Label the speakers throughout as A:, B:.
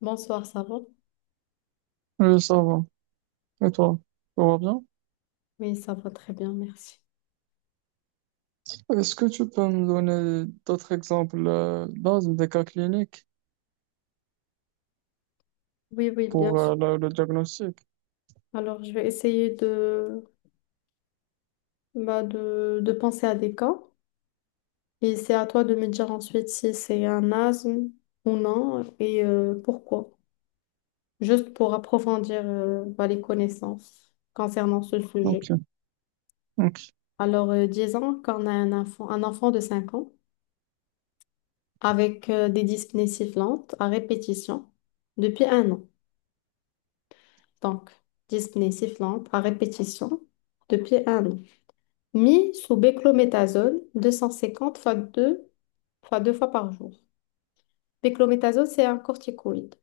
A: Bonsoir, ça va?
B: Oui, ça va. Et toi, tout va bien?
A: Oui, ça va très bien, merci.
B: Est-ce que tu peux me donner d'autres exemples dans des cas cliniques
A: Oui, oui, bien
B: pour
A: sûr.
B: le diagnostic?
A: Alors, je vais essayer bah, de penser à des cas et c'est à toi de me dire ensuite si c'est un asthme ou non et pourquoi. Juste pour approfondir bah, les connaissances concernant ce
B: Ok,
A: sujet.
B: ok.
A: Alors, disons qu'on a un enfant de 5 ans avec des dyspnées sifflantes à répétition depuis un an. Donc, dyspnées sifflantes à répétition depuis un an, mis sous béclométasone 250 fois 2 fois par jour. Béclométasone, c'est un corticoïde.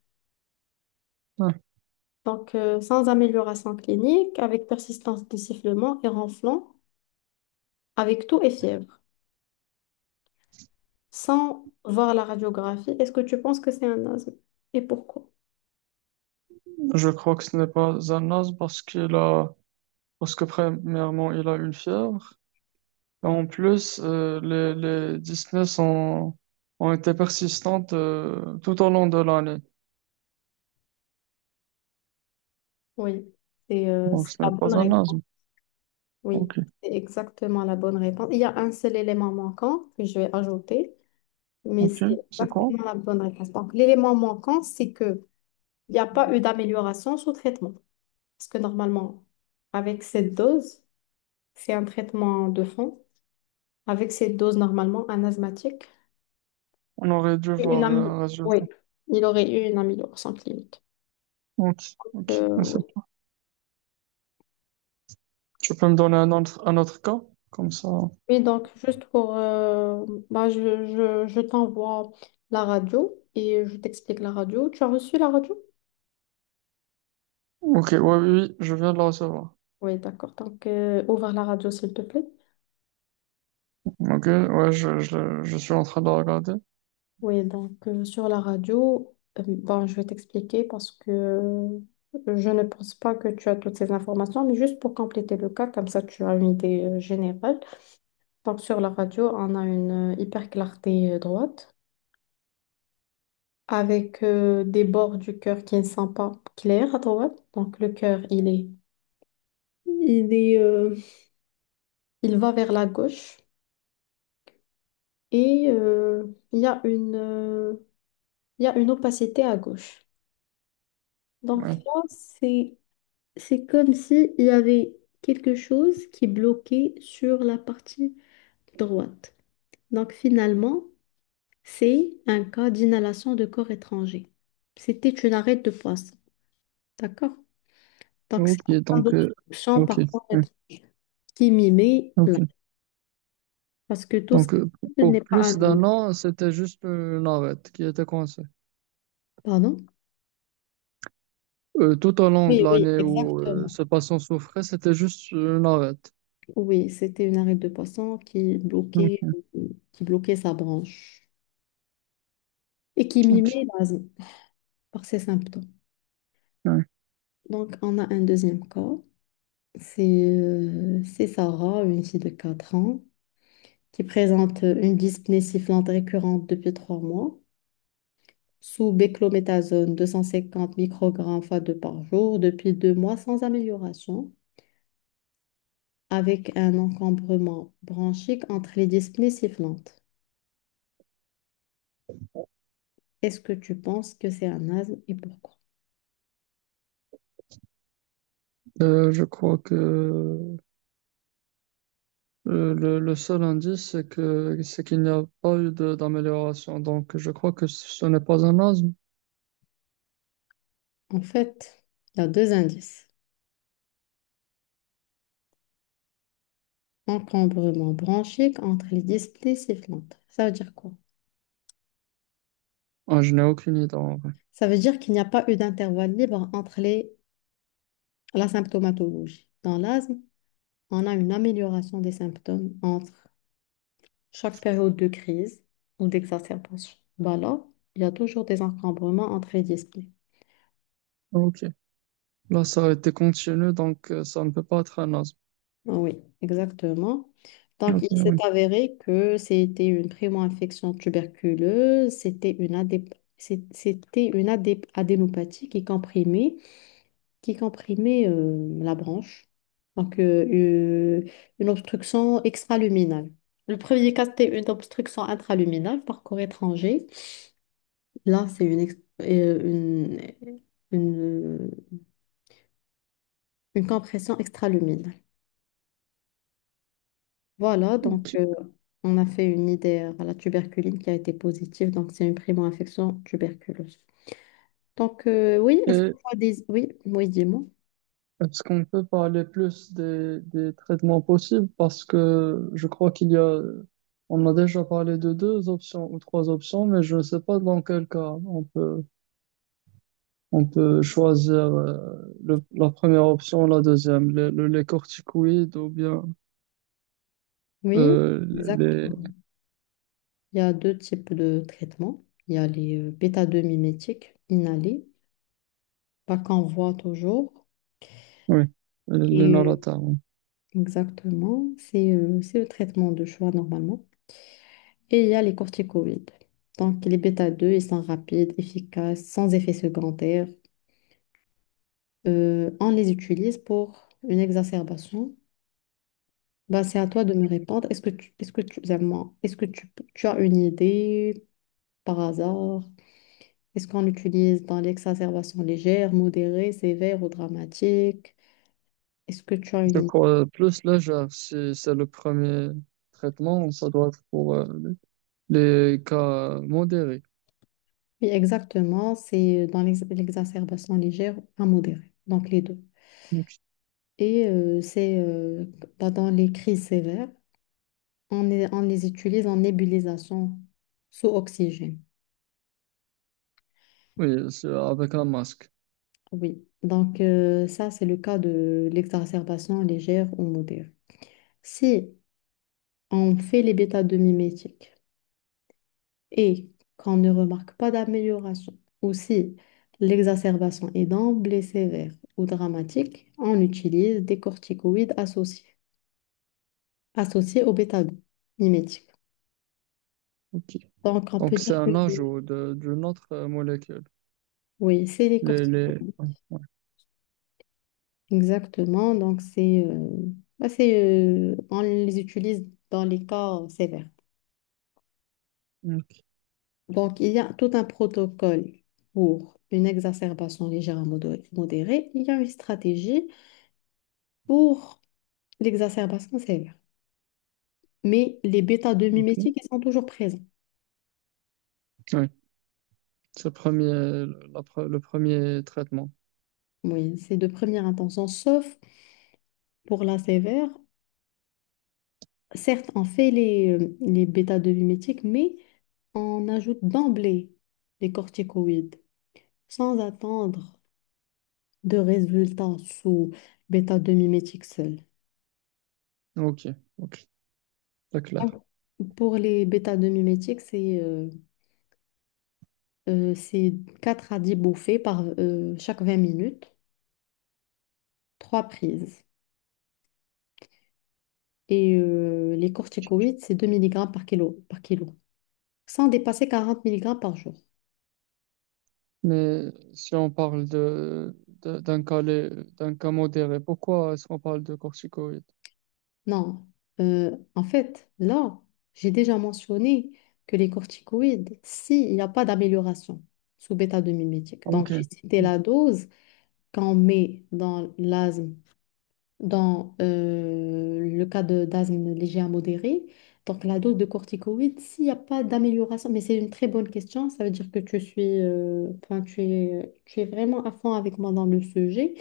B: Ouais.
A: Donc, sans amélioration clinique, avec persistance des sifflements et ronflements, avec toux et fièvre, sans voir la radiographie, est-ce que tu penses que c'est un asthme? Et pourquoi?
B: Je crois que ce n'est pas un asthme parce qu'il a, parce que premièrement, il a une fièvre. Et en plus, les dyspnées sont, ont été persistantes tout au long de l'année.
A: Oui, c'est euh,
B: Donc,
A: c'est
B: ce
A: la
B: n'est
A: bonne
B: pas un
A: réponse.
B: asthme.
A: Oui,
B: Ok,
A: c'est exactement la bonne réponse. Il y a un seul élément manquant que je vais ajouter, mais
B: ok.
A: c'est
B: C'est quoi?
A: exactement la bonne réponse. Donc, l'élément manquant, c'est que il n'y a pas eu d'amélioration sous traitement. Parce que normalement, avec cette dose, c'est un traitement de fond. Avec cette dose, normalement, un asthmatique,
B: On aurait dû
A: une
B: voir
A: amie,
B: un résultat.
A: oui, il aurait eu une amélioration clinique.
B: Ok, ok.
A: Oui.
B: Tu peux me donner un autre cas? Comme ça.
A: Oui, donc, bah, je t'envoie la radio et je t'explique la radio. Tu as reçu la radio?
B: Ok, ouais, oui, oui, je viens de la recevoir.
A: Oui, d'accord. Donc, ouvre la radio, s'il te plaît.
B: Ok, ouais, je suis en train de la regarder.
A: Oui, donc sur la radio, bon, je vais t'expliquer parce que je ne pense pas que tu as toutes ces informations, mais juste pour compléter le cas, comme ça tu as une idée générale. Donc sur la radio, on a une hyper clarté droite avec des bords du cœur qui ne sont pas clairs à droite. Donc le cœur, il est, euh, il va vers la gauche et il y a une, il y a une opacité à gauche. Donc
B: Ouais.
A: là, c'est comme s'il y avait quelque chose qui bloquait sur la partie droite. Donc finalement, c'est un cas d'inhalation de corps étranger. C'était une arête de poisson. D'accord? Donc c'est
B: Ok,
A: pas
B: donc,
A: d'obstruction
B: ok,
A: par corps
B: ouais,
A: étranger qui mimait là.
B: ok.
A: Parce que tout ce
B: Donc,
A: qui
B: pour
A: n'est pas un
B: plus
A: mime.
B: d'un an, c'était juste l'arête qui était coincée.
A: Pardon?
B: Tout au long de
A: Oui, oui,
B: l'année où
A: exactement.
B: ce patient souffrait, c'était juste une arête.
A: Oui, c'était une arête de poisson qui bloquait,
B: Ok,
A: sa branche et qui
B: ok,
A: mimait l'asthme par ses symptômes.
B: ouais.
A: Donc, on a un deuxième cas. C'est c'est Sarah, une fille de 4 ans, qui présente une dyspnée sifflante récurrente depuis 3 mois, sous béclométasone 250 microgrammes fois 2 par jour, depuis 2 mois sans amélioration, avec un encombrement bronchique entre les dyspnées sifflantes. Est-ce que tu penses que c'est un asthme et pourquoi?
B: Je crois que Le seul indice, c'est que, c'est qu'il n'y a pas eu de- d'amélioration. Donc, je crois que ce n'est pas un asthme.
A: En fait, il y a deux indices. Encombrement bronchique entre les dyspnées sifflantes. Ça veut dire quoi?
B: Ah, je n'ai aucune idée en vrai.
A: Ça veut dire qu'il n'y a pas eu d'intervalle libre entre la symptomatologie. Dans l'asthme, on a une amélioration des symptômes entre chaque période de crise ou d'exacerbation. Bah là, il y a toujours des encombrements entre les disciplines.
B: Ah, ok. Là, ça a été continu, donc ça ne peut pas être un asthme.
A: Ah, oui, exactement. Donc,
B: Ok,
A: il s'est
B: oui.
A: avéré que c'était une primo-infection tuberculeuse, c'était une, adép- c'est- c'était une adép- adénopathie qui comprimait la branche. Donc, euh, une obstruction extraluminale. Le premier cas, c'était une obstruction intraluminale par corps étranger. Là, c'est une, ex- euh, une, une, euh, une compression extraluminale. Voilà, donc
B: Ok.
A: on a fait une idée à la tuberculine qui a été positive. Donc, c'est une primo-infection tuberculeuse. Donc, oui, est-ce que
B: Et
A: tu as des... Oui, oui, dis-moi.
B: est-ce qu'on peut parler plus des traitements possibles? Parce que je crois qu'il y a, on a déjà parlé de deux options ou trois options, mais je ne sais pas dans quel cas on peut. On peut choisir le- la première option, la deuxième, le- les, corticoïdes ou bien
A: Oui,
B: euh,
A: exact.
B: les,
A: Il y a deux types de traitements. Il y a les bêta-2-mimétiques inhalés, pas qu'on voit toujours.
B: oui, les
A: Et
B: Narataron.
A: Exactement, c'est le traitement de choix normalement. Et il y a les corticoïdes. Donc les bêta-2, ils sont rapides, efficaces, sans effet secondaire. On les utilise pour une exacerbation. Bah, c'est à toi de me répondre. Zalma, est-ce que tu as une idée par hasard? Est-ce qu'on l'utilise dans l'exacerbation légère, modérée, sévère ou dramatique? Est-ce que tu as une
B: Je
A: idée?
B: crois plus légère, si c'est le premier traitement, ça doit être pour les cas modérés.
A: Oui, exactement, c'est dans l'exacerbation légère à modérée, donc les deux.
B: Ok.
A: Et c'est dans les crises sévères, on les utilise en nébulisation sous oxygène.
B: Oui, c'est avec un masque.
A: Oui, donc ça, c'est le cas de l'exacerbation légère ou modérée. Si on fait les bêta-2-mimétiques, et qu'on ne remarque pas d'amélioration, ou si l'exacerbation est d'emblée sévère ou dramatique, on utilise des corticoïdes associés, associés au bêta-glucane mimétique.
B: Ok.
A: Donc, on peut
B: Donc c'est
A: dire que
B: un ajout de- d'une autre molécule.
A: oui, c'est les
B: Les...
A: corticoïdes.
B: ouais, ouais.
A: Exactement. Donc, bah, on les utilise dans les cas sévères.
B: Ok,
A: Donc, il y a tout un protocole pour une exacerbation légère à modérée. Il y a une stratégie pour l'exacerbation sévère. Mais les bêta 2
B: ok.
A: mimétiques, ils sont toujours présents.
B: Oui, c'est le premier, le, la pre- le premier traitement.
A: Oui, c'est de première intention, sauf pour la sévère. Certes, on fait les bêta 2 mimétiques, mais on ajoute d'emblée les corticoïdes, sans attendre de résultats sous bêta 2 mimétiques seul.
B: Ok, ok, c'est clair.
A: Donc, pour les bêta 2 mimétiques, c'est 4 à 10 bouffées par chaque 20 minutes, 3 prises. Et les corticoïdes, c'est 2 mg par kilo, par kilo, sans dépasser 40 mg par jour.
B: Mais si on parle de- d'un cas, lé- d'un cas modéré, pourquoi est-ce qu'on parle de corticoïdes?
A: Non, en fait, là, j'ai déjà mentionné que les corticoïdes, s'il n'y a pas d'amélioration sous bêta-2-mimétique, donc
B: Ok.
A: j'ai cité la dose qu'on met dans l'asthme, dans le cas de d'asthme léger à modéré, donc la dose de corticoïdes, s'il n'y a pas d'amélioration, mais c'est une très bonne question, ça veut dire que tu suis, enfin, tu es vraiment à fond avec moi dans le sujet.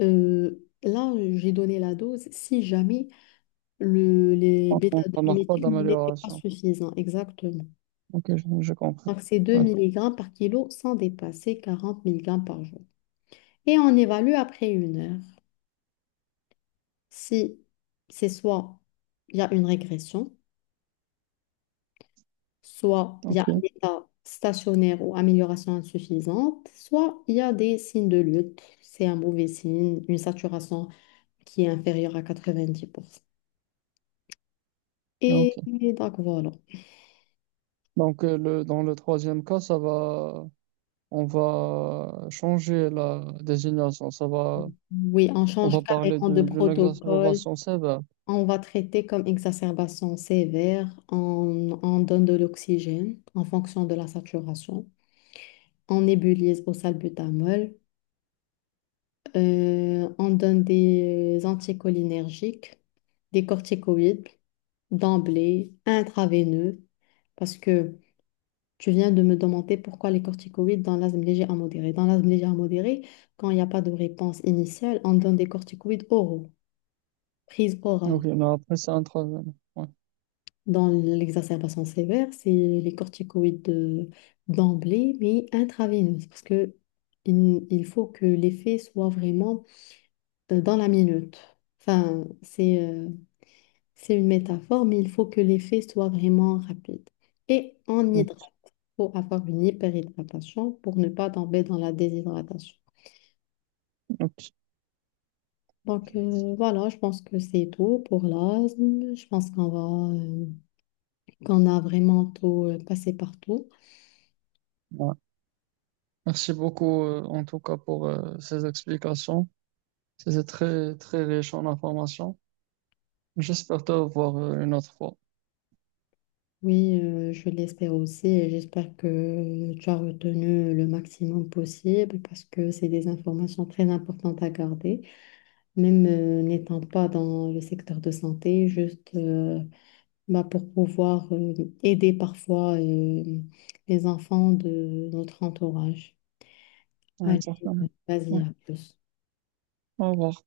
A: Euh, Là, j'ai donné la dose si jamais les
B: On ne remarque pas
A: bêta-2-mimétiques n'étaient pas
B: d'amélioration.
A: suffisants, exactement.
B: Ok, je
A: Donc,
B: comprends.
A: c'est deux
B: Ouais,
A: milligrammes par kilo sans dépasser 40 mg par jour. Et on évalue après 1 heure si c'est soit il y a une régression, soit il y a un
B: ok,
A: état stationnaire ou amélioration insuffisante, soit il y a des signes de lutte. C'est un mauvais signe, une saturation qui est inférieure à 90%.
B: ok.
A: Et donc voilà.
B: Donc, dans le troisième cas, ça va, on va changer la désignation. Ça va,
A: Oui, on
B: on va
A: change
B: parler
A: carrément de
B: de- d'une
A: protocole.
B: exacerbation sévère.
A: On va traiter comme exacerbation sévère. On donne de l'oxygène en fonction de la saturation. On nébulise au salbutamol. On donne des anticholinergiques, des corticoïdes d'emblée, intraveineux. Parce que tu viens de me demander pourquoi les corticoïdes dans l'asthme léger à modéré. Dans l'asthme léger à modéré, quand il n'y a pas de réponse initiale, on donne des corticoïdes oraux, prise orale.
B: Ok, mais après, c'est un troisième. Ouais,
A: Dans l'exacerbation sévère, c'est les corticoïdes d'emblée, mais intraveineuses, parce que il faut que l'effet soit vraiment dans la minute. Enfin, c'est une métaphore, mais il faut que l'effet soit vraiment rapide. Et on hydrate.
B: ok,
A: Il faut avoir une hyperhydratation pour ne pas tomber dans la déshydratation.
B: ok.
A: Donc voilà, je pense que c'est tout pour l'asthme. Je pense qu'on a vraiment tout passé partout.
B: Ouais. Merci beaucoup, en tout cas, pour ces explications. C'était très, très riche en informations. J'espère te revoir une autre fois.
A: Oui, je l'espère aussi et j'espère que tu as retenu le maximum possible parce que c'est des informations très importantes à garder, même n'étant pas dans le secteur de santé, juste bah, pour pouvoir aider parfois les enfants de notre entourage.
B: Ouais,
A: Allez,
B: certainement.
A: vas-y,
B: Ouais.
A: à plus.
B: Au revoir.